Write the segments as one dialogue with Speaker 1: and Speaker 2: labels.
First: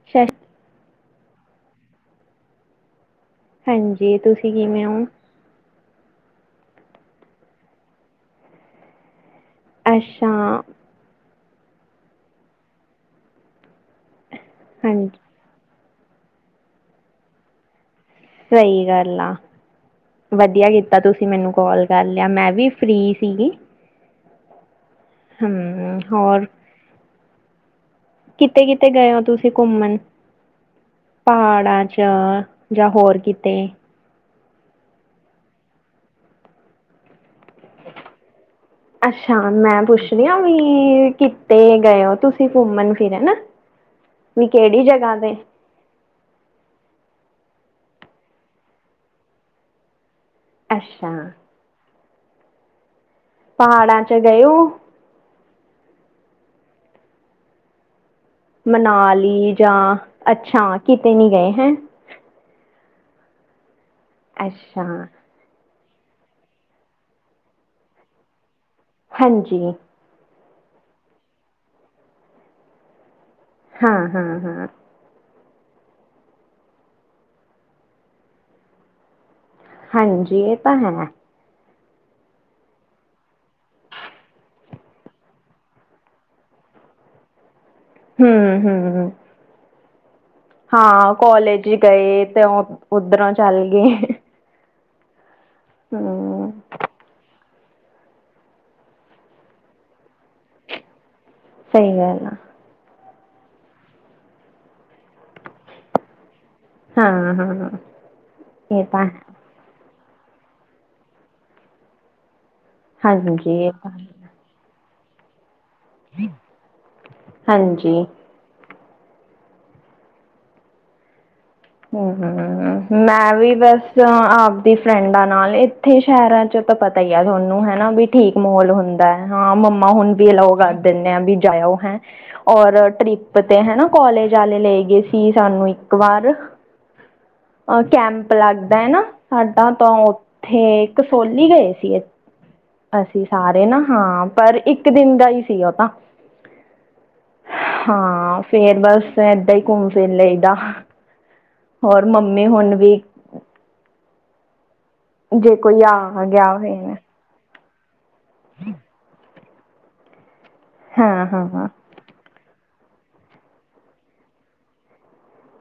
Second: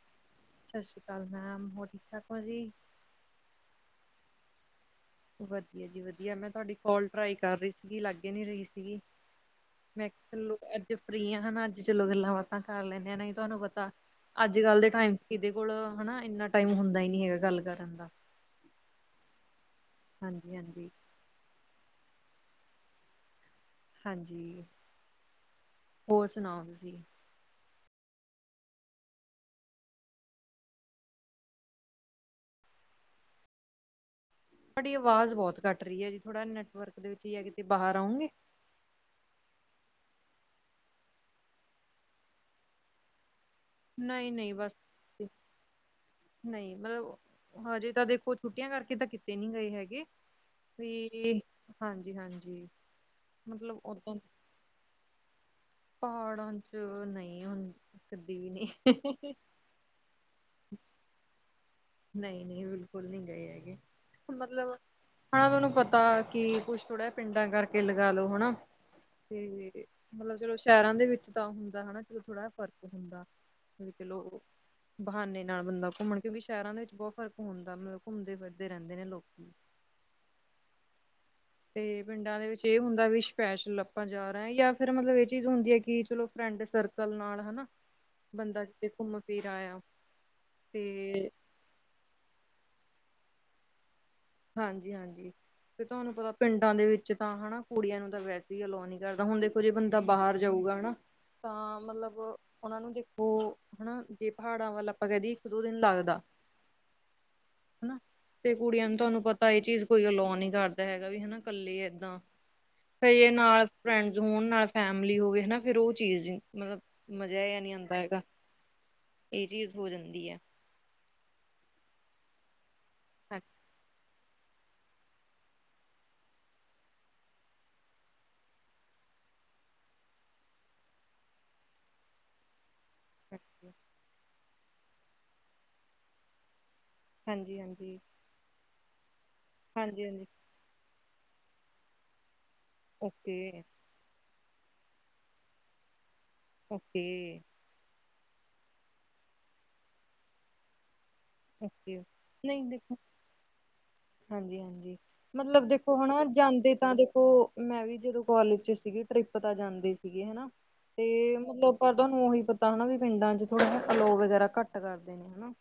Speaker 1: [inaudible]
Speaker 2: ਸਤਿ ਸ਼੍ਰੀ ਅਕਾਲ ਮੈਮ, ਹੋਰ ਠੀਕ-ਠਾਕ ਹੋ ਜੀ।
Speaker 1: ਹਾਂਜੀ, ਤੁਸੀਂ ਕਿਵੇਂ ਔਂ?
Speaker 2: ਵਧੀਆ ਜੀ ਵਧੀਆ, ਮੈਂ ਤੁਹਾਡੀ ਕੋਲ ਟਰਾਈ ਕਰ ਰਹੀ ਸੀਗੀ ਲੱਗ ਹੀ ਨੀ ਰਹੀ ਸੀਗੀ। ਮੈਂ
Speaker 1: ਅੱਛਾ
Speaker 2: ਕਿਹਾ ਅੱਜ ਫਰੀ ਹਾਂ ਨਾ, ਅੱਜ ਚਲੋ ਗੱਲਾਂ ਬਾਤਾਂ ਕਰ ਲੈਂਨਦੇ ਹਾ ਨਹੀ ਤਾਂ ਤੁਹਾਨੂੰ ਪਤਾ। ਅੱਜ ਕੱਲ ਦੇ ਟਾਈਮ
Speaker 1: ਹਾਂਜੀ
Speaker 2: ਚ ਕਿਦੇ ਕੋਲ ਹੈ ਨਾ ਇੰਨਾ ਟਾਈਮ ਹੁੰਦਾ ਹੀ ਨਹੀਂ ਹੈਗਾ ਗੱਲ ਕਰਨ ਦਾ।
Speaker 1: ਸਹੀ ਗੱਲ ਆ,
Speaker 2: ਹਾਂਜੀ
Speaker 1: ਵਧੀਆ
Speaker 2: ਹਾਂਜੀ
Speaker 1: ਕੀਤਾ ਤੁਸੀਂ। ਮੈਨੂੰ ਕੌਲ ਕਰ ਲਿਆ, ਮੈਂ ਵੀ ਫ੍ਰਰੀ ਸੀਗੀ।
Speaker 2: ਹਾਂਜੀ ਹੋਰ ਸੁਣਾਓ ਤੁਸੀਂ।
Speaker 1: ਕਿੱਤੇ -ਕਿੱਤੇ ਗਏ ਹੋ, ਤੁਸੀਂ ਘੁੰਮਣ। ਪਹਾੜਾਂ ਚ ਜਾਂ ਹੋਰ ਕਿਤੇ।
Speaker 2: ਤੁਹਾਡੀ ਆਵਾਜ਼ ਬਹੁਤ ਕੱਟ ਰਹੀ ਹੈ, ਜੀ ਥੋੜ੍ਹਾ ਨੈੱਟਵਰਕ ਦੇ ਵਿੱਚ ਹੀ ਹੈ ਕਿਤੇ ਬਾਹਰ ਆਉਂਗੇ।
Speaker 1: ਅੱਛਾ ਮੈਂ ਪੁੱਛਦੀ ਹ ਵੀ ਕਿੱਤੇ ਗਏ ਹੋ, ਤੁਸੀਂ ਘੁੰਮਣ ਫਿਰ ਨਾ।
Speaker 2: ਨਹੀਂ
Speaker 1: ਵੀ
Speaker 2: ਨਹੀਂ ਬਸ,
Speaker 1: ਕਿਹੜੀ ਜਗ੍ਹਾ ਤੇ।
Speaker 2: ਨਹੀਂ ਮਤਲਬ ਹਜੇ ਤਾਂ ਦੇਖੋ ਛੁੱਟੀਆਂ, ਕਰਕੇ ਤਾਂ ਕਿਤੇ ਨਹੀਂ ਗਏ ਹੈਗੇ।
Speaker 1: ਅੱਛਾ
Speaker 2: ਸਵੇਰੇ ਹਾਂਜੀ -ਹਾਂਜੀ। ਮਤਲਬ
Speaker 1: ਪਹਾੜਾਂ ਚ
Speaker 2: ਉਦਨ
Speaker 1: ਗਏ ਹੋ
Speaker 2: ਪਹਾੜਾਂ ਚ ਨਹੀਂ ਹੁੰ।
Speaker 1: ਮਨਾਲੀ ਜਾਂ ਅੱਛਾ, ਕਿਤੇ ਨਹੀਂ ਗਏ ਹੈਂ।
Speaker 2: ਨਹੀਂ- ਨਹੀਂ, ਬਿਲਕੁਲ ਨਹੀਂ ਗਏ ਹੈਗੇ ਫਿਰ ਮਤਲਬ।
Speaker 1: ਅੱਛਾ
Speaker 2: ਹਨਾ ਤੁਹਾਂਨੂੰ ਪਤਾ ਕੀ ਕੁੱਛ ਥੋੜ੍ਹਾ, ਪਿੰਡਾਂ ਕਰਕੇ ਲਗਾ ਲੋ ਹਨਾ
Speaker 1: ਹਾਂਜੀ
Speaker 2: ਤੇ। ਮਤਲਬ ਚਲੋ ਸ਼ਹਿਰਾਂ ਦੇ ਵਿੱਚ ਤਾਂ ਹੁੰਦਾ ਹੈਨਾ ਚਲੋ ਥੋੜਾ ਫ਼ਰਕ ਹੁੰਦਾ
Speaker 1: ਹਾਂ
Speaker 2: ਚਲੋ
Speaker 1: ਹਾਂ
Speaker 2: ਓਹੋ
Speaker 1: ਹਾਂ
Speaker 2: ਬਹਾਨੇ ਨਾਲ ਬੰਦਾ ਘੁੰਮਣ ਕਿਉਂਕਿ ਸ਼ਹਿਰਾਂ ਦੇ ਵਿੱਚ ਬਹੁਤ ਫ਼ਰਕ ਹੁੰਦਾ ਮਤਲਬ ਘੁੰਮਦੇ ਫਿਰਦੇ ਰਹਿੰਦੇ ਨੇ ਲੋਕ
Speaker 1: ਹਾਂਜੀ, ਇਹ ਤਾਂ ਹੈ।
Speaker 2: ਹ [inaudible] ਤੇ ਪਿੰਡਾਂ ਦੇ ਵਿੱਚ ਇਹ ਹੁੰਦੈ ਵੀ ਸਪੈਸ਼ਲ ਆਪਾਂ ਜਾ ਰਹੇ ਜਾਂ ਫਿਰ ਮਤਲਬ ਇਹ ਚੀਜ਼ ਹੁੰਦੀ ਹੈ ਕਿ ਚਲੋ ਫਰੈਂਡ ਸਰਕ ਕਲ ਨਾਲ ਹੈਨਾ
Speaker 1: ਹੂੰ
Speaker 2: ਬੰਦਾ ਕਿਤੇ
Speaker 1: ਹੂੰ
Speaker 2: ਘੁੰਮ ਫਿਰ ਆਇਆ।
Speaker 1: ਹਾਂ
Speaker 2: ਤੇ
Speaker 1: ਕੋਲੇਜ ਗਏ ਤੇ ਉੱਧਰੋਂ ਚੱਲ ਗਏ।
Speaker 2: ਹਾਂਜੀ, ਹਾਂਜੀ ਤੇ ਤੁਹਾਨੂੰ ਪਤਾ
Speaker 1: ਹੂੰ
Speaker 2: ਪਿੰਡਾਂ ਦੇ ਵਿੱਚ ਚ ਤਾਂ ਹੈਨਾ, ਕੁੜੀਆਂ ਨੂੰ ਤਾਂ ਵੈਸੇ ਹੀ ਅਲੋ ਨੀ ਕਰਦਾ ਹੁਣ ਦੇਖੋ ਜੇ ਬੰਦਾ ਬਾਹਰ ਜਾਊਗਾ ਹੈਨਾ ਤਾਂ
Speaker 1: ਸਹੀ
Speaker 2: ਮਤਲਬ
Speaker 1: ਗੱਲ ਆ
Speaker 2: ਉਹਨਾਂ ਨੂੰ ਦੇਖੋ ਹੈਨਾ ਜੇ ਪਹਾੜਾਂ ਵੱਲ ਆਪਾਂ ਜਾਈਏ ਇੱਕ ਦੋ ਦਿਨ ਲੱਗਦਾ।
Speaker 1: ਹਾਂ, ਹਾਂ ਹਾਂ ਇਹ ਤਾਂ ਹੈ
Speaker 2: ਤਾਂ ਇਹ ਚੀਜ਼ ਕੋਈ ਅਲੋ ਨੀ ਕਰਦਾ ਹੈਗਾ ਵੀ ਹੈਨਾ ਕੱਲੇ ਏਦਾਂ ਫੇ
Speaker 1: ਹਾਂਜੀ
Speaker 2: ਨਾਲ
Speaker 1: ਇਹ ਤਾਂ
Speaker 2: ਫਰੈਂਡ ਜੇ ਹੁਣ ਨਾਲ ਫੈਮਿਲੀ ਹੋਵੇ ਹੈਨਾ। ਫਿਰ ਉਹ ਚੀਜ਼ ਮਤਲਬ ਮਜ਼ਾ ਜਿਆ ਨਹੀਂ ਆਂਦਾ
Speaker 1: ਹਾਂਜੀ
Speaker 2: ਹੈਗਾ ਇਹ ਚੀਜ਼ ਹੋ ਜਾਂਦੀ ਆ।
Speaker 1: ਹਮ ਹ ਮੈਂ ਵੀ ਬਸ ਆਪ ਫਰੈਂਡਾਂ ਨਾਲ ਇੱਥੇ ਸ਼ਹਿਰਾਂ ਚ ਤਾਂ ਪਤਾ ਹੀ ਆ ਤੁਹਾਨੂੰ ਹੈਨਾ ਵੀ ਠੀਕ ਮਾਹੋਲ ਹੁੰਦ ਹਾਂ ਮੰਮਾ ਹੁਣ ਵੀ ਅਲਾਓ ਕਰ ਦਿੰਨੇ ਆ ਵੀ ਜਾ ਆਇਓ ਹੈ ਔਰ ਟ੍ਰਿਪ ਤੇ ਹੈਨਾ ਕੋਲਜ ਆਲੇ ਲੇ ਗਏ ਸੀ ਸਾਨੂੰ ਇੱਕ ਵਾਰ ਔਰ
Speaker 2: ਹਾਂਜੀ-ਹਾਂਜੀ,
Speaker 1: ਕੈਂਪ ਲੱਗਦਾ ਹੈ ਨਾ ਸਾਡਾ ਤਾਂ ੳਹ
Speaker 2: ਹਾਂਜੀ-ਹਾਂਜੀ,
Speaker 1: ਉਥੇ, ਕਸੋਲੀ ਗਏ ਸੀ ਅਸੀਂ
Speaker 2: ਓਕੇ-ਓਕੇ,
Speaker 1: ਸਾਰੇ ਨਾ। ਹਾਂ ਪਰ ਇੱਕ ਦਿਨ ਦਾ ਹੀ ਸੀ ੳਹ ਤਾਂ।
Speaker 2: ਓਕੇ।
Speaker 1: ਹਾਂ, ਫੇਰ ਬਸ ਏਦਾਂ ਹੀ ਘੁੰਮ ਫਿਰ ਲਈ ਦਾ।
Speaker 2: ਓਕੇ ਓਕੇ
Speaker 1: ਹੋਰ ਮੰਮੀ
Speaker 2: ਨਹੀਂ
Speaker 1: ਹੁਣ
Speaker 2: ਦੇਖੋ
Speaker 1: ਵੀ
Speaker 2: ਹਾਂਜੀ, ਹਾਂਜੀ
Speaker 1: ਜੇ
Speaker 2: ਮਤਲਬ
Speaker 1: ਕੋਈ
Speaker 2: ਦੇਖੋ
Speaker 1: ਆ
Speaker 2: ਹੁਣ
Speaker 1: ਗਿਆ
Speaker 2: ਜਾਂਦੇ ਤਾਂ
Speaker 1: ਹੋਏ
Speaker 2: ਦੇਖੋ ੳਹ ਮੈਂ ਵੀ ਜਦੋਂ ਕਾਲਜ ਚ ਸੀਗੀ ਟ੍ਰਿਪ ਤਾਂ ਜਾਂਦੇ ਸੀਗੇ ਹੈਨਾ ਤੇ
Speaker 1: ਹਾਂ ਹਾਂ
Speaker 2: ਮਤਲਬ ਪਰ ਤੁਹਾਨੂੰ ਉਹੀ ਪਤਾ ਹੈਨਾ ਵੀ ਪਿੰਡਾਂ ਚ ਥੋੜ੍ਹਾ ਜਿਹਾ ਅਲੋਓ ਵਗੈਰਾ ਘੱਟ ਕਰਦੇ ਨੇ ਹੈਨਾ।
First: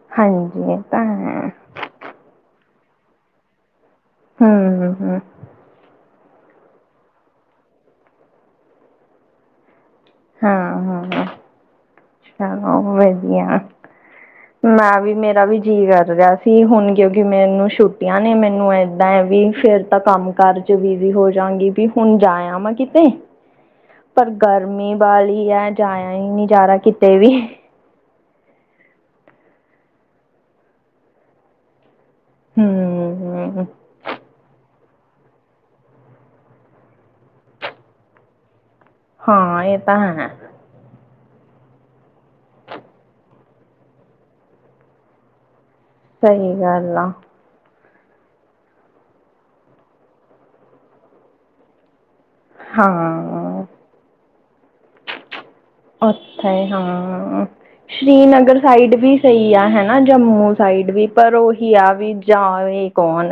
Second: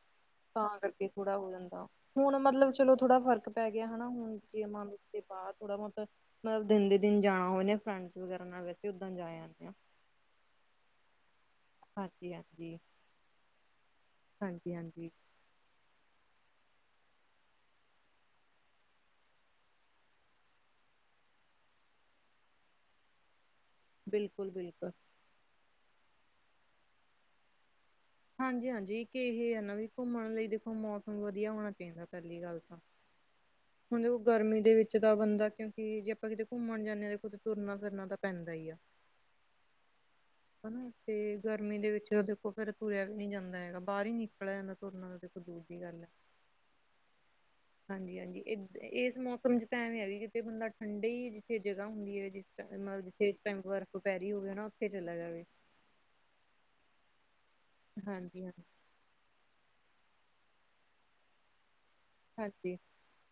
Speaker 2: ਤਾਂ
Speaker 1: ਹਾਂਜੀ ਇਹ
Speaker 2: ਕਰਕੇ ਥੋੜਾ
Speaker 1: ਹੈ
Speaker 2: ਹੋ ਜਾਂਦਾ। ਹੁਣ ਮਤਲਬ ਚਲੋ ਥੋੜਾ ਫ਼ਰਕ ਪੈ ਗਿਆ ਹੈਣਾ, ਹੁਣ ਜੇ
Speaker 1: ਹਮ ਹਮ
Speaker 2: ਬਾਅਦ ਥੋੜਾ ਬਹੁਤ ਮਤਲਬ, ਦਿਨ ਦੇ ਦਿਨ ਜਾਣਾ ਹੋਏ ਨੇ ਫਰੈਂਡਸ ਵਗੈਰਾ ਨਾਲ, ਵੈਸੇ ਉੱਦਾਂ ਜਾ ਜਾਂਨੇ ਆ।
Speaker 1: ਹਾਂ, ਹਾਂ।
Speaker 2: ਹਾਂਜੀ ਹਾਂਜੀ
Speaker 1: ਚਲੋ ਵਧੀਆ,
Speaker 2: ਹਾਂਜੀ
Speaker 1: ਮੈਂ
Speaker 2: ਹਾਂਜੀ
Speaker 1: ਵੀ ਮੇਰਾ ਵੀ ਜੀ ਕਰ ਰਿਹਾ ਸੀ ਹੁਣ ਕਿਉਂਕਿ ਮੈਨੂੰ ਛੁੱਟੀਆਂ ਨੇ, ਮੈਨੂੰ ਏਦਾਂ ਹੈ ਵੀ ਫੇਰ ਤਾਂ ਕੰਮ ਕਰ ਬਿਜੀ ਹੋ ਜਾਂਗੀ, ਵੀ ਹੁਣ ਜਾ ਆਂਵਾ ਮੈਂ ਕਿਤੇ
Speaker 2: [inaudible]
Speaker 1: ਪਰ
Speaker 2: ਬਿਲਕੁਲ ਬਿਲਕੁਲ
Speaker 1: ਗਰਮੀ ਵਾਲੀ ਹੈ, ਜਾਇਆ ਹੀ ਨਹੀਂ ਜਾ ਰਿਹਾ ਕਿਤੇ ਵੀ।
Speaker 2: ਹਾਂਜੀ ਹਾਂਜੀ, ਕਿ ਇਹ ਹੈ ਨਾ ਵੀ ਘੁੰਮਣ ਲਈ ਦੇਖੋ ਮੌਸਮ ਵਧੀਆ ਹੋਣਾ ਚਾਹੀਦਾ, ਪਹਿਲੀ ਗੱਲ
Speaker 1: ਹੂੰ
Speaker 2: ਤਾਂ।
Speaker 1: ਹੂੰ,
Speaker 2: ਦੇ ਗਰਮੀ ਦੇ ਵਿੱਚ ਤਾਂ ਬੰਦਾ, ਕਿਉਂਕਿ ਜੇ ਆਪਾਂ ਕਿਤੇ ਘੁੰਮਣ ਜਾਂਨੇ ਹਾਂ ਤੇ ਖੁ, ਤੁਰਨਾ ਫਿਰਨਾ ਤਾਂ ਪੈਂਦਾ ਹੀ ਆ।
Speaker 1: ਹਾਂ, ਇਹ ਤਾਂ ਹੈ।
Speaker 2: ਹੈਨਾ, ਤੇ ਗਰਮੀ ਦੇ ਵਿੱਚ ਤਾਂ ਦੇਖੋ ਫਿਰ ਤੁਰਿਆ ਵੀ ਨਹੀਂ ਜਾਂਦਾ ਹੈਗਾ, ਬਾਹਰ ਹੀ ਨਿਕਲਿਆ ਇਹ ਘੁਮਨਾ ਤਾਂ ਦੇਖੋ, ਦੂਰ ਦੀ ਗੱਲ ਹੈ।
Speaker 1: ਸਹੀ ਗੱਲ ਆ।
Speaker 2: ਹਾਂਜੀ, ਹਾਂਜੀ। ਇ ਇਸ ਮੌਸਮ 'ਚ ਤਾਂ ਐਵੇਂ ਹੈਗੈ ਕਿਤੇ ਬੰਦਾ ਠੰਡੇ ਹੀ ਜਿੱਥੇ ਜਗ੍ਹਾ ਹੁੰਦੀ ਹੈ, ਜਿਸ 'ਟ ਮਤਲਬ ਜਿੱਥੇ ਪੈਂ
Speaker 1: ਹਾਂ
Speaker 2: ਬਰਫ ਪੈ ਰਹੀ ਹੋਵੇ ਨਾ, ਉੱਥੇ ਚਲਾ ਜਾਵੇ।
Speaker 1: ਉੱਥੇ ਹਾਂ,
Speaker 2: ਹਾਂਜੀ-ਹਾਂਜੀ,
Speaker 1: ਸ਼੍ਰੀਨਗਰ ਸਾਈਡ ਵੀ ਸਹੀ ਆ ਹੈਨਾ, ਜੰਮੂ ਸਾਈਡ ਵੀ, ਪਰ ਉਹੀ ਆ ਵੀ
Speaker 2: ਹਾਂਜੀ
Speaker 1: ਜਾਵੇ ਕੌਣ,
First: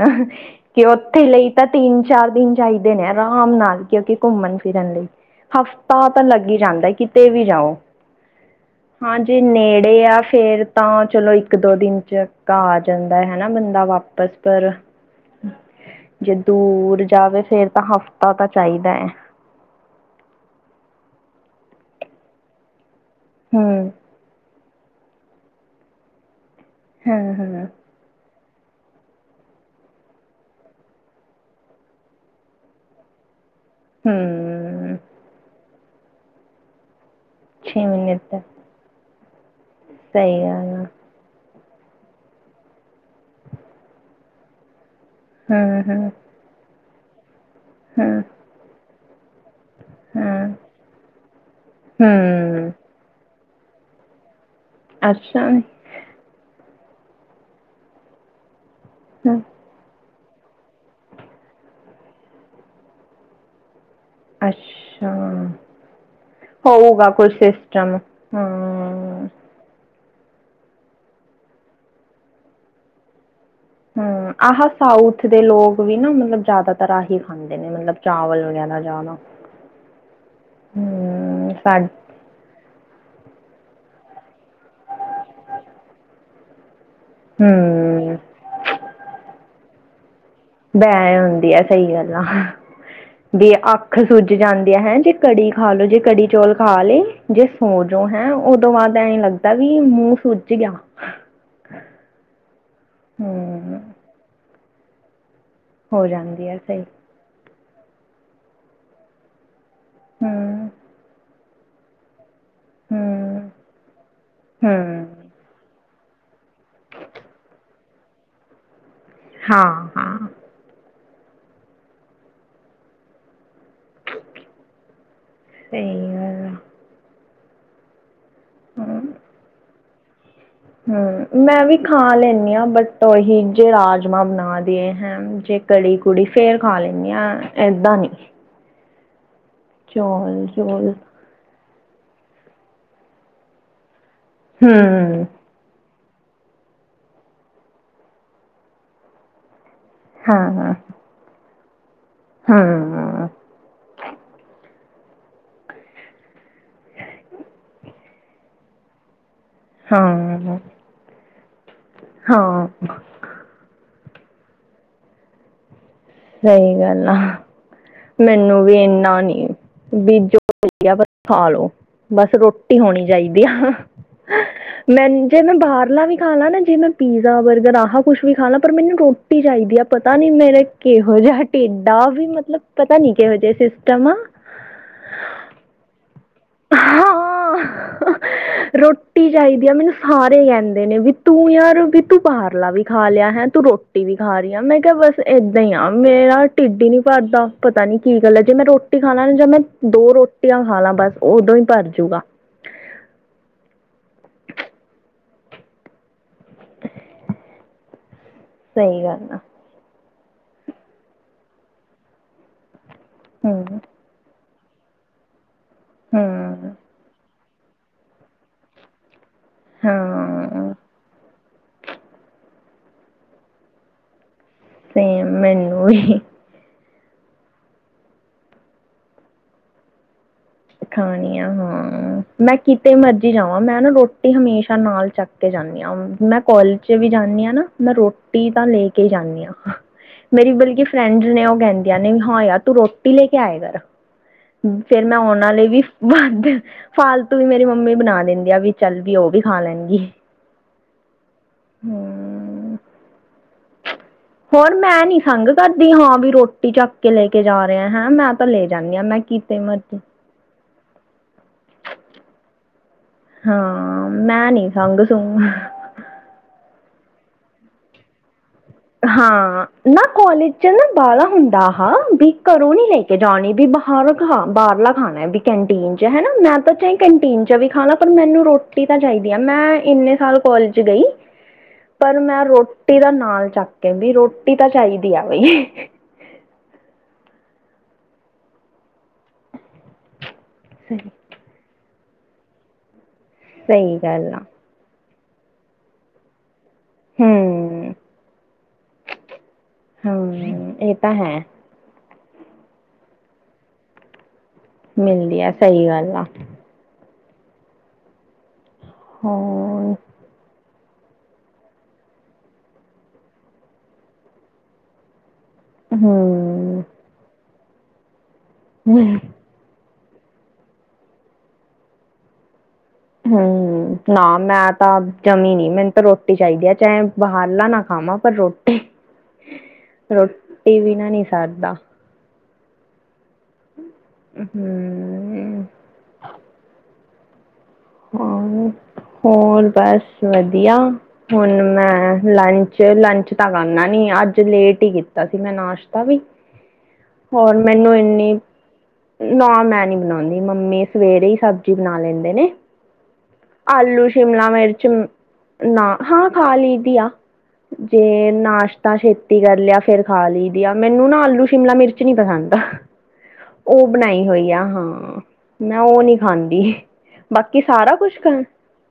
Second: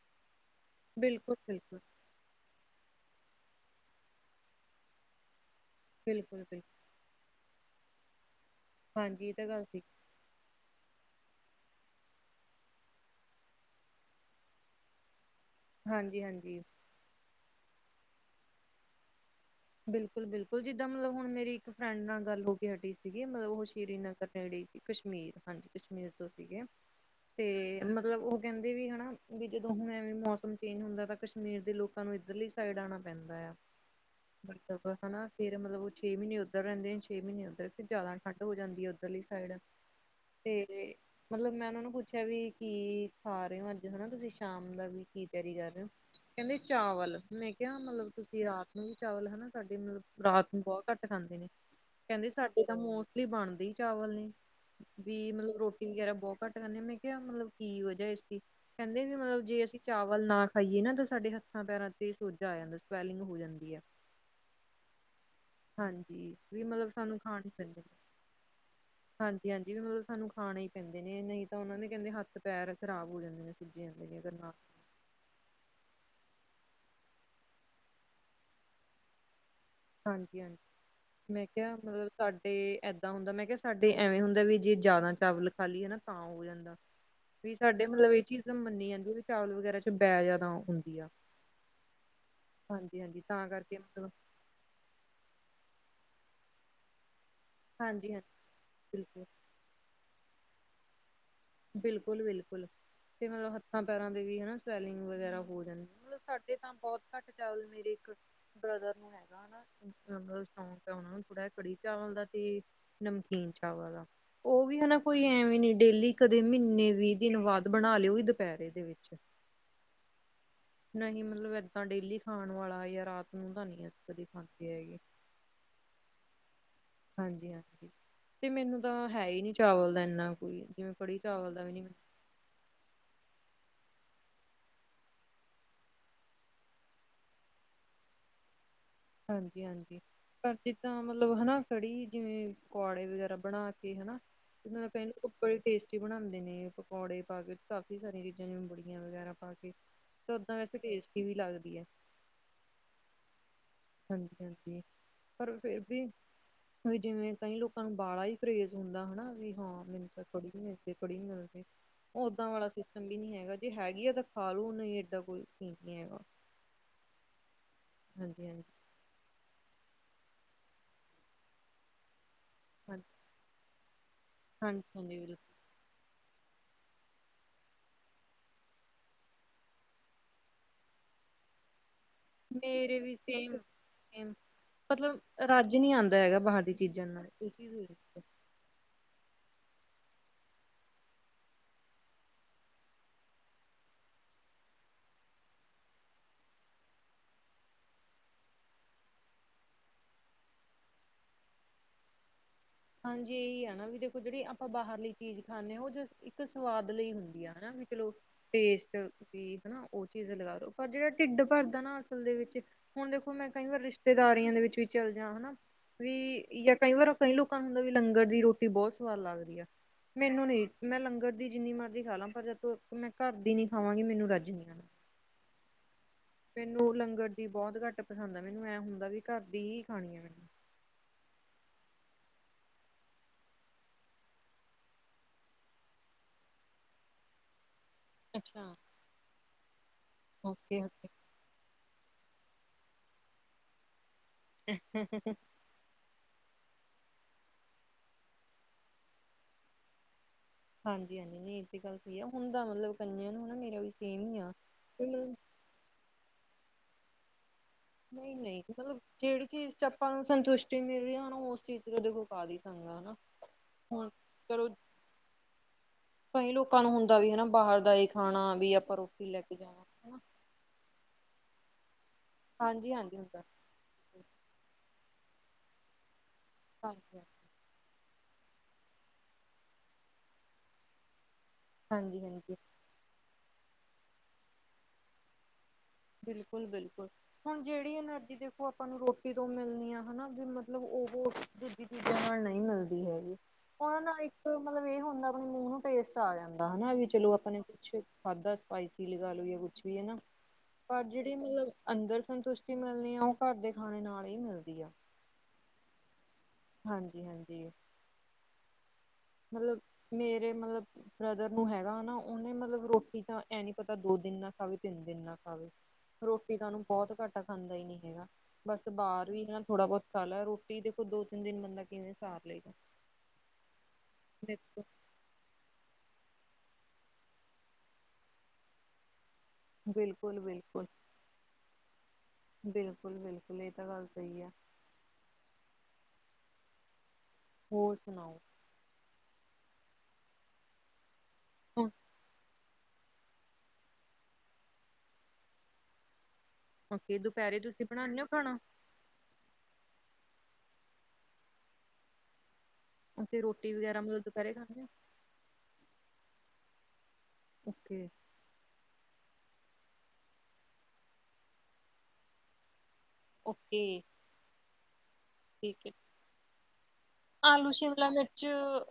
Speaker 1: ਕਿ ਉੱਥੇ ਲਈ ਤਾਂ
Speaker 2: ਬਿਲਕੁਲ-ਬਿਲਕੁਲ,
Speaker 1: ਤਿੰਨ ਚਾਰ ਦਿਨ ਚਾਹੀਦੇ ਨੇ ਆਰਾਮ ਨਾਲ, ਕਿਉਂਕਿ ਘੁੰਮਣ ਫਿਰਨ ਲਈ ਹਫ ਤਾ ਤਾਂ ਲੱਗ ਹੀ
Speaker 2: ਬਿਲਕੁਲ-ਬਿਲਕੁਲ
Speaker 1: ਜਾਂਦਾ ਕਿਤੇ ਵੀ ਜਾਓ, ਹਾਂ
Speaker 2: ਹਾਂਜੀ ਇਹ
Speaker 1: ਜੇ
Speaker 2: ਤਾਂ ਗੱਲ ਠੀਕ
Speaker 1: ਨੇੜੇ ਆ ਫੇਰ ਤਾਂ ਚਲੋ ਇੱਕ ਦੋ ਦਿਨ 'ਚ ਘਾਹ ਆ ਜਾਂਦਾ ਹਨਾ, ਬੰਦਾ ਵਾਪਸ ਪਰ ਜੇ
Speaker 2: ਹਾਂਜੀ-ਹਾਂਜੀ
Speaker 1: ਦੂਰ ਜਾਵੇ, ਫੇਰ ਤਾਂ ਹਫ਼ਤਾ ਤਾਂ ਚਾਹੀਦਾ ਹੈ।
Speaker 2: ਬਿਲਕੁਲ ਬਿਲਕੁਲ, ਜਿੱਦਾਂ ਮਤਲਬ ਹੁਣ ਮੇਰੀ ਇੱਕ ਫਰੈਂਡ ਨਾਲ ਗੱਲ ਹੋ ਕੇ ਹਟੀ ਸੀਗੀ, ਮਤਲਬ ਉਹ
Speaker 1: ਹੂੰ
Speaker 2: ਸ਼੍ਰੀਨਗਰ ਜਿਹੜੀ ਸੀ ਕਸ਼ਮੀਰ, ਹਾਂਜੀ ਕਸ਼ਮੀਰ ਤੋਂ ਸੀਗੇ,
Speaker 1: ਹਾਂ
Speaker 2: ਤੇ
Speaker 1: ਹਾਂ
Speaker 2: ਮਤਲਬ ਉਹ ਕਹਿੰਦੇ ਵੀ ਹਨਾ ਵੀ ਜਦੋਂ ਹੁਣ ਐਵੇਂ ਮੌਸਮ ਚੇਂਜ ਹੁੰਦਾ ਤਾਂ, ਕਸ਼ਮੀਰ ਦੇ ਲੋਕਾਂ ਨੂੰ ਇੱਧਰਲੀ ਸਾਈਡ ਆਉਣਾ ਪੈਂਦਾ ਆ।
Speaker 1: ਹਮ।
Speaker 2: ਹਨਾ ਫ਼ੇ, ਮਤਲਬ ਉਹ ਛੇ ਮਹੀਨੇ ਉਓਧਰ ਰਹਿੰਦੇ ਨੇ ਛੇ ਮਹੀਨੇ ਉੱਧਰ, ਤੇ
Speaker 1: ਛੇ
Speaker 2: ਜ਼ਿਆਦਾ
Speaker 1: ਮਹੀਨੇ ਤਾਂ
Speaker 2: ਠੰਡ ਹੋ ਜਾਂਦੀ ਹੈ ਉੱਧਰਲੀ ਸਾਈਡ
Speaker 1: ਸਹੀ ਗੱਲ ਆ
Speaker 2: ਤੇ ਮਤਲਬ ਮੈਂ ਉਹਨਾਂ ਨੂੰ ਪੁੱਛਿਆ ਵੀ ਕੀ ਖਾ ਰਹੇ ਹੋ ਅੱਜ ਹਨਾ, ਤੁਸੀਂ ਸ਼ਾਮ ਦਾ ਵੀ ਕੀ ਕੀ ਖਾ ਰਹੇ
Speaker 1: ਹੂੰ,
Speaker 2: ਹੋ
Speaker 1: ਹੂੰ,
Speaker 2: ਕਹਿੰਦੇ ਚਾਵਲ, ਮੈਂ ਕਿਹਾ ਮਤਲਬ
Speaker 1: ਹੂੰ,
Speaker 2: ਤੁਸੀਂ ਰਾਤ ਨੂੰ ਵੀ ਚਾਵਲ, ਹਨਾ। ਸਾਡੀ ਮਤਲਬ ਰਾਤ
Speaker 1: ਹੂੰ,
Speaker 2: ਨੂੰ ਬਹੁਤ ਘੱਟ ਖਾਂਦੇ ਨੇ, ਕਹਿੰਦੇ ਸਾਡੇ
Speaker 1: ਹੂੰ,
Speaker 2: ਤਾਂਸ ਬਣਦੀ ਚਾਵਲ ਨੇ, ਵੀ
Speaker 1: ਅੱਛਾ
Speaker 2: ਮਤਲਬ ਰੋਟੀ ਵਗੈਰਾ ਬਹੁਤ ਘੱਟ ਕਦੇ, ਮੈਂ ਕਿਹਾ ਮਤਲਬ ਕੀ ਵਜਾ ਇਸਦੀ, ਕਹਿੰਦੇ ਵੀ ਮਤਲਬ
Speaker 1: ਹੂੰ,
Speaker 2: ਜੇ ਅਸੀਂ ਚਾਵਲ ਨਾ ਖਾਈਏ ਨਾ ਤਾਂ, ਸਾਡੇ ਹੱਥਾਂ ਪੈਰਾਂ ਤੇ ਸੋਜਾ ਆ ਜਾਂਦਾ ਸਵੈਲਿੰਗ ਹੋ ਜਾਂਦੀ ਹੈ।
Speaker 1: ਅੱਛਾ।
Speaker 2: ਹਾਂਜੀ, ਵੀ ਮਤਲਬ
Speaker 1: ਹੋਊਗਾ
Speaker 2: ਸਾਨੂੰ
Speaker 1: ਕੋਈ
Speaker 2: ਖਾਣ ਪੈਂਦੇ ਨੇ।
Speaker 1: ਸਿਸਟਮ ਹੂੰ
Speaker 2: ਹਾਂਜੀ ਹਾਂਜੀ, ਵੀ ਮਤਲਬ ਸਾਨੂੰ ਖਾਣੇ ਹੀ ਪੈਂਦੇ ਨੇ ਨਹੀਂ ਤਾਂ ਉਹਨਾਂ ਦੇ ਕਹਿੰਦੇ, ਹੱਥ ਪੈਰ ਖ਼ਰਾਬ ਹੋ ਜਾਂਦੇ ਨੇ। ਸੁੱਜੀ ਜਾਂਦੇ ਨੇ ਅਗਰ
Speaker 1: ਹ,
Speaker 2: ਨਾ
Speaker 1: ਆਹ ਸਾਊਥ ਦੇ ਲੋਕ ਵੀ ਨਾ ਮਤਲਬ, ਜ਼ਿਆਦਾਤਰ ਆਹੀ ਖਾਂਦੇ ਨੇ ਮਤਲਬ ਚਾਵਲ ਵਗੈਰਾ ਜਾਂ ਨਾ
Speaker 2: ਹਾਂਜੀ ਹਾਂਜੀ, ਮੈਂ ਕਿਹਾ
Speaker 1: ਸਾ
Speaker 2: ਮਤਲਬ ਸਾਡੇ ਇਏਦਾਂ ਹੁੰਦਾ, ਮੈਂ ਕਿਹਾ ਸਾਡੇ ਐਵੇਂ ਹੁੰਦਾ ਵੀ ਜੇ ਜ਼ਿਆਦਾ ਚਾਵਲ ਖਾਲੀ ਹੈ ਨਾ ਤਾਂ ਹੋ ਜਾਂਦਾ। ਵੀ ਸਾਡੇ ਮਤਲਬ
Speaker 1: ਹੂੰ
Speaker 2: ਇਹ ਚੀਜ਼ ਤਾਂ ਮੰਨੀ ਜਾਂਦੀ ਵੀ, ਚਾਵਲ ਵਗੈਰਾ 'ਚ ਬਹਿ ਜਾਂਦਾ
Speaker 1: ਬੈਂ ਹੁੰਦੀ ਆ, ਸਹੀ ਗੱਲ ਆ,
Speaker 2: ਹਾਂਜੀ-ਹਾਂਜੀ ਤਾਂ
Speaker 1: ਵੀ
Speaker 2: ਕਰਕੇ
Speaker 1: ਅੱਖ
Speaker 2: ਮਤਲਬ
Speaker 1: ਸੂ ਜਾਂਦੇ ਆ ਹੈਂ। ਜੇ ਕੜੀ ਖਾ ਲੋ ਜੇ ਕੜੀ ਚੌਲ ਖਾ ਲਏ। ਜੇ ਸੋਜੋ ਹੈ।
Speaker 2: ਹਾਂਜੀ-ਹਾਂਜੀ
Speaker 1: ਉਦੋਂ ਬਾਅਦ ਐਂ ਲੱਗਦਾ ਵੀ ਮੂੰਹ ਸੁੱਜ ਗਿਆ।
Speaker 2: ਬਿਲਕੁਲ-ਬਿਲਕੁਲ, ਤੇ ਮਤਲਬ
Speaker 1: ਹੂੰ
Speaker 2: ਹੱਥਾਂ ਪੈਰਾਂ ਦੇ ਵੀ ਹਨਾ ਸਵੈਲਿੰਗ ਵਗੈਰਾ। ਹੋ ਜਾਣ ਮਤਲਬ,
Speaker 1: ਜਾਂਦੀ
Speaker 2: ਸਾਡੇ
Speaker 1: ਆ
Speaker 2: ਤਾਂ
Speaker 1: ਸਹੀ
Speaker 2: ਬਹੁਤ ਘੱਟ ਚਾਵਲ ਮੇਰੇ ਇੱਕ ਬ੍ਰਦਰ ਨੂੰ ਹੈਗਾ ਹਨਾ
Speaker 1: ਹੂੰ
Speaker 2: ਸ਼ੌਂਕ ਹੈ। ਉਹਨਾ ਨੂੰ ਕੜੀ ਚਾਵਲ ਦਾ ਤੇ
Speaker 1: ਹੂੰ
Speaker 2: ਨਮਕੀਨ ਚਾਵਲ ਦਾ ਉਹ ਵੀ ਹਨਾ ਕੋਈ
Speaker 1: ਹੂੰ
Speaker 2: ਐਵੇ ਹੀ ਨੀ ਡੇਲੀ ਕਦੇ, ਮਹੀਨੇ ਵੀਹ ਦਿਨ ਬਾਅਦ ਬਣਾ ਲਿਓਗੀ ਦੁਪਹਿਰੇ ਦੇ ਵਿੱਚ
Speaker 1: ਹਾਂ, ਹਾਂ।
Speaker 2: ਨਹੀਂ, ਮਤਲਬ, ਏਦਾਂ ਡੇਲੀ ਖਾਣ ਵਾਲਾ ਜਾਂ ਰਾਤ ਨੂੰ ਤਾਂ ਨਹੀਂ ਇਸ ਕਦੀ ਖਾਂਦੇ ਹੈਗੇ।
Speaker 1: ਅਤੇ
Speaker 2: ਹਾਂਜੀ-ਹਾਂਜੀ, ਤੇ ਮੈਨੂੰ ਤਾਂ ਹੈ, ਹੀ ਨੀ ਚਾਵਲ ਦਾ ਇੰਨਾ ਕੋਈ ਜਿਵੇਂ ਕੜੀ
Speaker 1: ਹੂ,
Speaker 2: ਚਾਵਲ ਦਾ
Speaker 1: ਮੈਂ ਵੀ
Speaker 2: ਨੀ
Speaker 1: ਖਾ ਲੈਂਦੀ ਹਾਂ। ਬਟ ਤੋਂਹੀ, ਜੇ ਰਾਜਮਾਂ ਬਣਾ ਦੇਏ ਹੈਂ। ਜੇ ਕੜੀ ਕੁੜੀ ਫੇਰ ਖਾ ਲੈਂਦੀ ਹਾ, ਏਦਾਂ ਨੀ।
Speaker 2: ਹਾਂਜੀ-ਹਾਂਜੀ,
Speaker 1: ਚੌਲ
Speaker 2: ਪਰ
Speaker 1: ਚੌਲ
Speaker 2: ਜਿੱਦਾਂ ਮਤਲਬ ਹਨਾ। ਕੜੀ ਜਿਵੇਂ ਪਕੌੜੇ ਵਗੈਰਾ ਬਣਾ ਕੇ ਹਨਾ।
Speaker 1: ਹੂੰ
Speaker 2: ਬੜੀ ਟੇਸਟੀ ਬਣਾਉਂਦੇ ਨੇ, ਪਕੌੜੇ ਪਾ ਕੇ ਕਾਫੀ ਸਾਰੀਆਂ ਚੀਜ਼ਾਂ ਨੇਬੜੀਆਂ ਵਗੈਰਾ ਪਾ ਕੇ ਤੇ,
Speaker 1: ਹਾਂ
Speaker 2: ਓਦਾਂ ਵੈਸੇ ਟੇਸਟੀ ਵੀ ਲੱਗਦੀ ਹੈ।
Speaker 1: ਹਾਂ।
Speaker 2: ਹਾਂਜੀ-ਹਾਂਜੀ, ਪਰ ਫੇਰ ਵੀ ਵੀ ਜਿਵੇਂ ਕਈ ਲੋਕਾਂ ਨੂੰ ਵਾਲਾ ਹੀ ਕਰੇਜ਼ ਹੁੰਦਾ ਹਨਾ। ਵੀ ਹਾਂ, ਮੈਨੂੰ ਤਾਂ ਖੜ੍ਹੀ
Speaker 1: ਹਾਂ
Speaker 2: ਮਿਲਦੇ ਖੜ੍ਹੀ ਮਿਲਦੇ। ਓਦਾਂ
Speaker 1: ਹਾਂ
Speaker 2: ਵਾਲਾ ਸਿਸਟਮ ਵੀ ਨਹੀਂ ਹੈਗਾ। ਜੇ ਹੈਗੀ ਆ ਤਾਂ ਖਾਲੋ ਨਹੀਂ ਏਡਾ ਕੋਈ ਨਹੀਂ ਹੈਗਾ।
Speaker 1: ਸਹੀ ਗੱਲ ਆ, ਮੈਨੂੰ
Speaker 2: ਹਾਂਜੀ-ਹਾਂਜੀ,
Speaker 1: ਵੀ ਇਨਾ ਨੀ। ਬੀਜੋ ਖਾਲੋ, ਬਸ ਰੋਟੀ ਹੋਣੀ
Speaker 2: ਹਾਂਜੀ-ਹਾਂਜੀ,
Speaker 1: ਚਾਹੀਦੀ ਆ।
Speaker 2: ਹਾਂਜੀ ਹਾਂਜੀ
Speaker 1: ਮੈ
Speaker 2: ਹਾਂਜੀ
Speaker 1: ਜੇ
Speaker 2: ਬਿਲਕੁਲ
Speaker 1: ਮੈਂ ਬਾਹਰਲਾ ਵੀ ਖਾਲਾ ਨਾ ਜੇ, ਮੈਂ ਪੀਜ਼ਾ ਬਰਗਰ ਆਹ ਕੁਛ ਵੀ ਖਾ ਲਾ ਪਰ ਮੈਨੂੰ ਰੋਟੀ ਚਾਹੀਦੀ ਆ। ਪਤਾ ਨੀ ਮੇਰੇ ਕਿਹੋ ਜਿਹਾ ਢਿਡ ਆ ਵੀ ਮਤਲਬ, ਪਤਾ
Speaker 2: ਮੇਰੇ
Speaker 1: ਨੀ
Speaker 2: ਵੀ
Speaker 1: ਕਿਹੋ ਜਿਹਾ
Speaker 2: ਸੇਮ-ਸੇਮ
Speaker 1: ਸਿਸਟਮ ਆ।
Speaker 2: ਮਤਲਬ ਰੱਜ ਨਹੀਂ ਆਉਂਦਾ ਹੈਗਾ। ਬਾਹਰ ਦੀ ਚੀਜ਼ਾਂ ਨਾਲ ਇਹ
Speaker 1: ਹਾਂ
Speaker 2: ਚੀਜ਼
Speaker 1: ਰੋਟੀ ਚਾਹੀਦੀ ਆ। ਮੈਨੂੰ ਸਾਰੇ ਕਹਿੰਦੇ ਨੇ ਵੀ ਤੂੰ ਯਾਰ ਵੀ ਤੂੰ ਬਾਹਰਲਾ ਵੀ ਖਾ ਲਿਆ ਹੈ। ਤੂੰ ਰੋਟੀ ਰੋਟੀ ਵੀ ਖਾ ਰਹੀ ਹਾਂ। ਮੈਂ ਕਿਹਾ ਬਸ ਇਦਾਂ ਹੀ ਆ ਮੇਰਾ ਢਿੱਡ ਨੀ ਭਰਦਾ, ਪਤਾ ਨੀ ਕੀ ਗੱਲ ਹੈ‌। ਜੇ ਮੈਂ ਰੋਟੀ ਰੋਟੀ ਖਾ ਲਾ ਜਾਂ ਮੈਂ ਦੋ ਰੋਟੀਆਂ ਖਾ ਲਾ ਬਸ ਉਦੋਂ ਹੀ ਭਰਜੂ ਗਾ।
Speaker 2: ਹਾਂਜੀ, ਇਹੀ ਹੈ ਨਾ ਵੀ ਦੇਖੋ ਜਿਹੜੀ ਆਪਾਂ ਬਾਹਰਲੀ ਚੀਜ਼ ਖਾਂਦੇ ਹਾਂ। ਉਹ ਇੱਕ ਸਵਾਦ ਲਈ ਹੁੰਦੀ ਆ। ਵੀ ਚਲੋ [unintelligible] ਪੇਸਟ
Speaker 1: ਸਹੀ ਗੱਲ ਆ
Speaker 2: ਵੀ ਹਨਾ। ਉਹ ਚੀਜ਼ ਲਗਾ ਦੋ ਪਰ ਜਿਹੜਾ ਢਿੱਡ ਭਰਦਾ ਨਾ ਅਸਲ ਦੇ ਵਿੱਚ ਹੁਣ, ਦੇਖੋ ਮੈਂ ਕਈ ਵਾਰ
Speaker 1: ਹੂੰ
Speaker 2: ਰਿਸ਼ਤੇਦਾਰੀਆਂ ਦੇ ਵਿੱਚ ਵੀ ਚੱਲ ਜਾਂਵਾਂ ਹਨਾ, ਵੀ
Speaker 1: ਹੂੰ
Speaker 2: ਜਾਂ ਕਈ ਵਾਰ ਕਈ ਲੋਕ ਮਤਲਬ, ਵੀ ਲੰਗਰ ਦੀ ਰੋਟੀ ਬਹੁਤ ਸਵਾਦ ਲੱਗਦੀ ਆ। ਮੈਨੂੰ ਨਹੀਂ
Speaker 1: ਹਾਂ
Speaker 2: ਮੈਂ ਲੰਗਰ ਦੀ ਜਿੰਨੀ ਮਰਜ਼ੀ ਖਾ ਲਾ, ਪਰ ਜਦੋਂ ਮੈਂ ਘਰ ਦੀ ਨੀ ਖਾਵਾਂਗੀ। ਮੈਨੂੰ ਰੱਜ ਨਹੀਂ ਆਣਾ।
Speaker 1: ਸੇਮ, ਮੈਨੂੰ ਵੀ
Speaker 2: ਮੈਨੂੰ ਲੰਗਰ ਦੀ ਬਹੁਤ ਘੱਟ ਪਸੰਦ ਆ। ਮੈਨੂੰ ਐਂ ਹੁੰਦਾ ਵੀ ਘਰ ਦੀ ਹੀ ਖਾਣੀ ਆ। ਮੈਨੂੰ
Speaker 1: ਖਾਣੀ ਆ ਹਾਂ। ਮੈਂ ਕਿਤੇ ਮਰਜ਼ੀ ਜਾਂਵਾਂ, ਮੈਂ ਨਾ ਰੋਟੀ ਹਮੇਸ਼ਾ ਨਾਲ ਚੱਕ ਜਾਂਦੀ ਹਾਂ। ਮੈਂ ਕਾਲੇਜ ਚੱ ਵੀ ਜਾਂਦੀ ਹਾਂ। ਨਾ ਮੈਂ ਰੋਟੀ ਰੋਟੀ ਤਾਂ
Speaker 2: ਅੱਛਾ।
Speaker 1: ਲੈ ਕੇ ਜਾਂਦੀ ਹਾਂ। ਮੇਰੀ
Speaker 2: ਓਕੇ
Speaker 1: ਬਲਕਿ
Speaker 2: ਓਕੇ।
Speaker 1: ਫਰੈਂਡ ਨੇ ਉਹ ਕਹਿੰਦੀ। ਕਹਿੰਦੀ ਵੀ ਹਾਂ। ਯਾਰ ਤੂੰ ਰੋਟੀ ਲੈ ਕੇ ਆਏ ਕਰ, ਫਿਰ ਮੈਂ ਉਹਨਾਂ ਲਈ ਵੀ ਵੱਧ ਫਾਲਤੂ ਵੀ ਮੇਰੀ ਮੰਮੀ ਬਣਾ ਦਿੰਦੀ ਆ। ਵੀ ਚੱਲ ਵੀ ਉਹ ਵੀ ਖਾ ਲੈਣਗੀ।
Speaker 2: ਹਾਂਜੀ-ਹਾਂਜੀ, ਨਹੀਂ ਇਹ ਤੇ ਗੱਲ ਸਹੀ ਆ ਹੁਣ ਤਾਂ
Speaker 1: ਹਮ
Speaker 2: ਮਤਲਬ ਕਈਆਂ ਨੂੰ ਹਨਾ। ਮੇਰਾ ਵੀ ਸੇਮ ਹੀ ਆ।
Speaker 1: ਹੋਰ, ਮੈਂ
Speaker 2: ਤੇ
Speaker 1: ਨੀ
Speaker 2: ਮਤਲਬ
Speaker 1: ਸੰਘ ਕਰਦੀ ਹਾਂ। ਵੀ ਰੋਟੀ ਚੱਕ ਕੇ ਲੈ ਕੇ ਜਾ ਰਿਹੇ ਹੈਂ, ਮੈਂ ਤਾਂ ਲੈ ਜਾਂਦੀ ਹਾਂ ਮੈਂ ਕੀਤੇ ਮਰਜ਼ੀ।
Speaker 2: ਹਾਂ ਸਨਤੁਸ਼ਟ [unintelligible] ਤੇ ਮੇਰੀ ਹੁਣ ਉਸ ਚੀਜ਼ ਤੇ ਉਹ ਦੇਖ ਕਾਦੀ ਸੰਗ ਹਨਾ।
Speaker 1: ਹਾਂ,
Speaker 2: ਹੁਣ
Speaker 1: ਮੈਂ
Speaker 2: ਚਲੋ
Speaker 1: ਨਹੀਂ ਸੰਗ- ਸੂੰਗ।
Speaker 2: ਕਈ ਲੋਕਾਂ ਨੂੰ ਹੁੰਦਾ ਵੀ ਹਨਾ ਬਾਹਰ ਦਾ ਇ ਖਾਣਾ ਵੀ ਅ-
Speaker 1: ਹਾਂ ਨਾ ਕਾਲਜ ਚੱ ਨਾ ਬਾਹਲਾ ਹੁੰਦਾ ਹਾਂ ਵੀ ਘਰੋਂ ਨਹੀਂ
Speaker 2: ਹਾਂਜੀ
Speaker 1: ਲੈ ਕੇ
Speaker 2: ਹਾਂਜੀ ਹੁੰਦਾ
Speaker 1: ਜਾਣੀ ਵੀ ਬਾ- ਹਰ
Speaker 2: ਹਾਂਜੀ
Speaker 1: ਹਾਂ ਬਾਹਰਲਾ ਖਾਣਾ ਹੈ ਵੀ ਕੈਂਟੀਨ ਚੱ ਹਨਾ ਮੈਂ ਤਾਂ ਚਾਹੇ
Speaker 2: ਹਾਂਜੀ।
Speaker 1: ਕੈਂਟੀਨ ਚੱ- ਚ ਵੀ ਖਾਣਾ ਪਰ ਮੈਨੂੰ ਰੋਟੀ ਤਾਂ ਚਾਹੀਦੀ ਆ ਮੈਂ ਇੰਨੇ ਸਾਲ ਕਾਲਜ ਗਈ। ਪਰ
Speaker 2: ਹਾਂਜੀ ਹਾਂਜੀ
Speaker 1: ਮੈਂ ਰੋਟੀ ਦਾ ਨਾਲ ਚੱਕ ਆਂਦੀ ਰੋਟੀ ਤਾਂ ਚਾਹੀਦੀ ਆ ਬਈ।
Speaker 2: ਬਿਲਕੁੱਲ- ਬਿਲਕੁੱਲ ਹੁਣ ਜਿਹੜੀ ਐਨਰਜੀ ਦੇਖੋ ਆਪਾਂ ਨੂੰ ਰੋਟੀ ਤੋਂ ਮਿਲਣੀ ਆ ਹਨਾ ਬ- ਮਤਲਬ ਉਹ ਦੂਜੀ- ਤੀਜੇ ਨਾਲ ਨਹੀਂ ਮਿਲਦੀ ਹੈਗੀ,
Speaker 1: ਸਹੀ
Speaker 2: ਉਹ ਨਾਲ
Speaker 1: ਗੱਲ ਆ
Speaker 2: ਇੱਕ- ਮਤਲਬ ਇਹ ਹੁੰਦਾ ਆਪਣੇ ਮੂੰਹ ਨੂੰ ਟੇਸਟ ਆ ਜਾਂਦਾ ਹਨਾ ਇਕ। ਚਲੋ ਆਪਾਂ ਨੇ ਕੁੱਛ
Speaker 1: ਹੂੰ
Speaker 2: ਖਾਧਾ ਸਪਾਈਸੀ ਲਗਾ ਲਓ ਜਾਂ ਕੁੱਛ ਵੀ ਹੈ ਨਾ।
Speaker 1: ਹੂੰ ਇਹ ਤਾਂ ਹੈ
Speaker 2: ਫੇਰ ਅੰਦਰ ਸੰਤੁਸ਼ਟੀ ਮਿਲਣੀ ਆ ਉਹ ਘਰ ਦੇ ਖਾਣੇ ਨਾਲ ਹੀ ਮਿਲਦੀ ਆ।
Speaker 1: ਮਿਲਦੀ ਆ, ਸਹੀ ਗੱਲ ਆ।
Speaker 2: ਹਾਂਜੀ- ਹਾਂਜੀ।
Speaker 1: ਹਾਂ
Speaker 2: ਫੇਰ ਓਹ ਮੇਰੇ ਮੱਤਲਬ ਬ੍ਰਦਰ ਨੂੰ ਹੈਗਾ ਨਾ ਉਹਨੇ ਮਤਲਬ ਰੋਟੀ ਤਾਂ ਇਹ ਨੀ ਪਤਾ ਦੋ ਦਿਨ ਨਾ ਖਾਵੇ ਤਿੰਨ ਦਿਨ ਨਾ ਖਾਵੇ ਰੋਟੀ ਤਾਂ
Speaker 1: ਹੂੰ
Speaker 2: ਉਹਨੂੰ ਬਹੁਤ ਘਟ ਖਾਂਦਾ ਹੀ ਨੀ ਸੀਗਾ ਬਸ ਬਾਹਰ ਵੀ ਨਾ ਥੋੜਾ ਬਹੁਤ ਖਾਲਾ ਰੋਟੀ ਦੇਖੋ ਦੋ- ਤਿੰਨ ਦਿਨ ਬੰਦਾ ਕਿਵੇਂ ਸਾਰ ਲਏਗਾ।
Speaker 1: ਹੂੰ ਨਾ ਮੈਂ
Speaker 2: ਦੇਖੋ
Speaker 1: ਤਾਂ ਆਪ ਜ਼ਮੀਂ ਨਹੀਂ ਮੈਨੂੰ ਤਾਂ ਰੋਟੀ ਚਾਹੀਦੀ ਹੈ ਚਾਹੇ ਬਾਹਰਲਾ ਨਾ ਖਾਵਾਂ ਪਰ ਰੋਟੀ
Speaker 2: ਬਿਲਕੁਲ
Speaker 1: ਰੋਟੀ ਬਿਨਾ ਨੀ ਸਰਦਾ।
Speaker 2: ਬਿਲਕੁੱਲ- ਬਿਲਕੁੱਲ ਇਹ ਤਾਂ ਗੱਲ ਸਹੀ ਆ।
Speaker 1: ਹੂੰ,
Speaker 2: ਹੋਰ ਸੁਣਾਓ
Speaker 1: ਹਾਂ ਹੋਰ ਬਸ ਵਧੀਆ ਹੁਣ ਮੈਂ ਲਾਈ ਲੰਚ ਤਾਂ ਕਰਨਾ ਨੀ ਆ ਅੱਜ ਲੇਟ ਹੀ ਕੀਤਾ ਸੀ ਮੈਂ ਨਾਸ਼ਤਾ ਵੀ।
Speaker 2: ਓਕੇ
Speaker 1: ਹੋਰ
Speaker 2: ਦੁਪਹਿਰੇ ਤੁਸੀਂ
Speaker 1: ਮੈਨੂੰ
Speaker 2: ਬਣਾਉਂਦੇ ਹੋ
Speaker 1: ਇੰਨੀ
Speaker 2: ਖਾਣਾ?
Speaker 1: ਨਾ ਮੈਂ ਨੀ ਬਣਾਉਂਦੀ ਮੰਮੀ ਸਵੇਰੇ ਹੀ ਸਬਜ਼ੀ ਬਣਾ ਲੈਂਦੇ ਨੇ।
Speaker 2: ਅਸੀ ਰੋਟ-
Speaker 1: ਆਲੂ ਸ਼ਿਮਲਾ ਮਿਰਚ ਨਾ ਹਾਂ ਖਾ ਲਈ ਦੀ ਆ
Speaker 2: ਓਕੇ
Speaker 1: ਜੇ- ਨਾਸ਼ਤਾ ਛੇਤੀ ਕਰ ਲਿਆ ਫੇਰ ਖਾ ਲਈ ਦੀ ਆ, ਮੈਨੂੰ ਨਾ ਆਲੂ- ਸ਼ਿਮਲਾ ਮਿਰਚ ਨੀ ਪਸੰਦ।
Speaker 2: ਓਕੇ
Speaker 1: ਉਹ ਬਣਾਈ ਹੋਈ ਆ ਹਾਂ,
Speaker 2: ਠੀਕ
Speaker 1: ਮੈਂ
Speaker 2: ਹੈ
Speaker 1: ਉਹ ਨਹੀਂ ਖਾਂਦੀ। ਬਾਕੀ
Speaker 2: ਆਲੂ
Speaker 1: ਸਾਰਾ
Speaker 2: ਸ਼ਿਮਲਾ
Speaker 1: ਕੁਛ ਖਾ
Speaker 2: ਮਿਰਚ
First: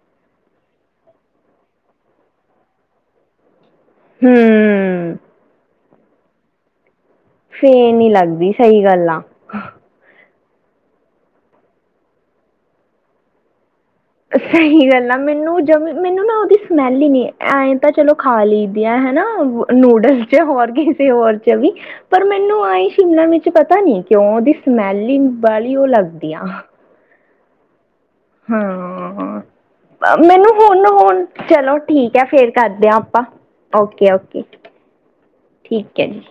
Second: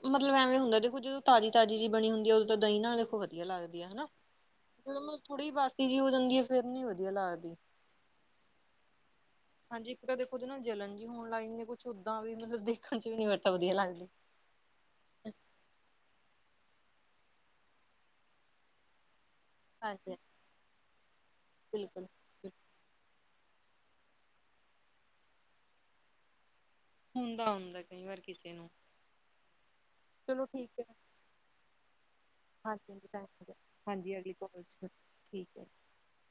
Speaker 2: ਮਤਲਬ ਐਵੇਂ ਹੁੰਦਾ ਦੇਖੋ ਜਦੋਂ ਤਾਜ਼ੀ- ਤਾਜ਼ੀ ਜੀ ਬਣੀ ਹੁੰਦੀ ਹੈ, ਉਦੋਂ ਤਾਂ ਦਹੀਂ ਨਾਲ ਦੇਖੋ ਵਧੀਆ ਲੱਗਦੀ ਹੈ ਹੈਨਾ।
Speaker 1: ਹੂੰ।
Speaker 2: ਥੋੜੀ ਬਾਸੀ ਜਿਹੀ ਹੋ ਜਾਂਦੀ ਹੈ ਫੇਰ ਨੀ ਵਧੀਆ ਲੱਗਦੀ।
Speaker 1: ਫੇਰ ਨੀ ਲੱਗਦੀ, ਸਹੀ ਗੱਲ ਆ।
Speaker 2: ਹਾਂਜੀ ਇੱਕ ਤਾਂ ਦੇਖੋ ਜੇ ਨਾ ਜਲਣ ਜੀ ਹੋਣ ਲੱਗ ਜਾਂਦੇ ਕੁਛ ਓਦਾਂ ਵੀ ਮਤਲਬ ਦੇਖਣ ਚ ਵੀ ਨੀ ਵੈਨਤਾ ਵਧੀਆ ਲੱਗਦੀ।
Speaker 1: ਸਹੀ ਗੱਲ ਆ ਮੈਨੂੰ ਜ ਮੈਨੂੰ ਨਾ ਉਹਦੀ ਸਮੈਲ ਹੀ ਨਹੀਂ, ਐਏਂ ਤਾਂ ਚਲੋ ਖਾ ਲਈ ਦੀਆ ਹੈਨਾ।
Speaker 2: ਹਾਂਜੀ
Speaker 1: ਨੂਡਲ ਚ, ਹੋਰ ਕਿਸੇ ਹੋਰ ਚ ਵੀ
Speaker 2: ਬਿਲਕੁਲ।
Speaker 1: ਪਰ ਮੈਂ ਮੈਨੂੰ ਆਈ ਸ਼ਿਮਲਾ ਮਿਚ ਪਤਾ ਨੀ ਕਿਉਂ ਉਹਦੀ ਸਮੈਲ ਹੀ ਬਾਲੀ ਉਹ ਲੱਗਦੀ ਆ।
Speaker 2: ਹੁੰਦਾ-ਹੁੰਦਾ ਕਈ ਵਾਰ ਕਿ
Speaker 1: ਹਾਂ
Speaker 2: ਚਲੋ
Speaker 1: ਮੈਨੂੰ
Speaker 2: ਠੀਕ ਹੈ,
Speaker 1: ਹੁਣ ਹੁਣ ਚਲੋ ਠੀਕ ਹੈ ਫੇਰ ਕਰਦੇ
Speaker 2: ਹਜੀ
Speaker 1: ਆਪਾਂ
Speaker 2: ਹਾਂ,
Speaker 1: ਓਕੇ
Speaker 2: ਹਾਂਜੀ ਅਗਲੀ
Speaker 1: ਓਕੇ
Speaker 2: ਕਾਲ 'ਚ ਠੀਕ ਹੈ।
Speaker 1: ਠੀਕ ਹੈ, ਜੀ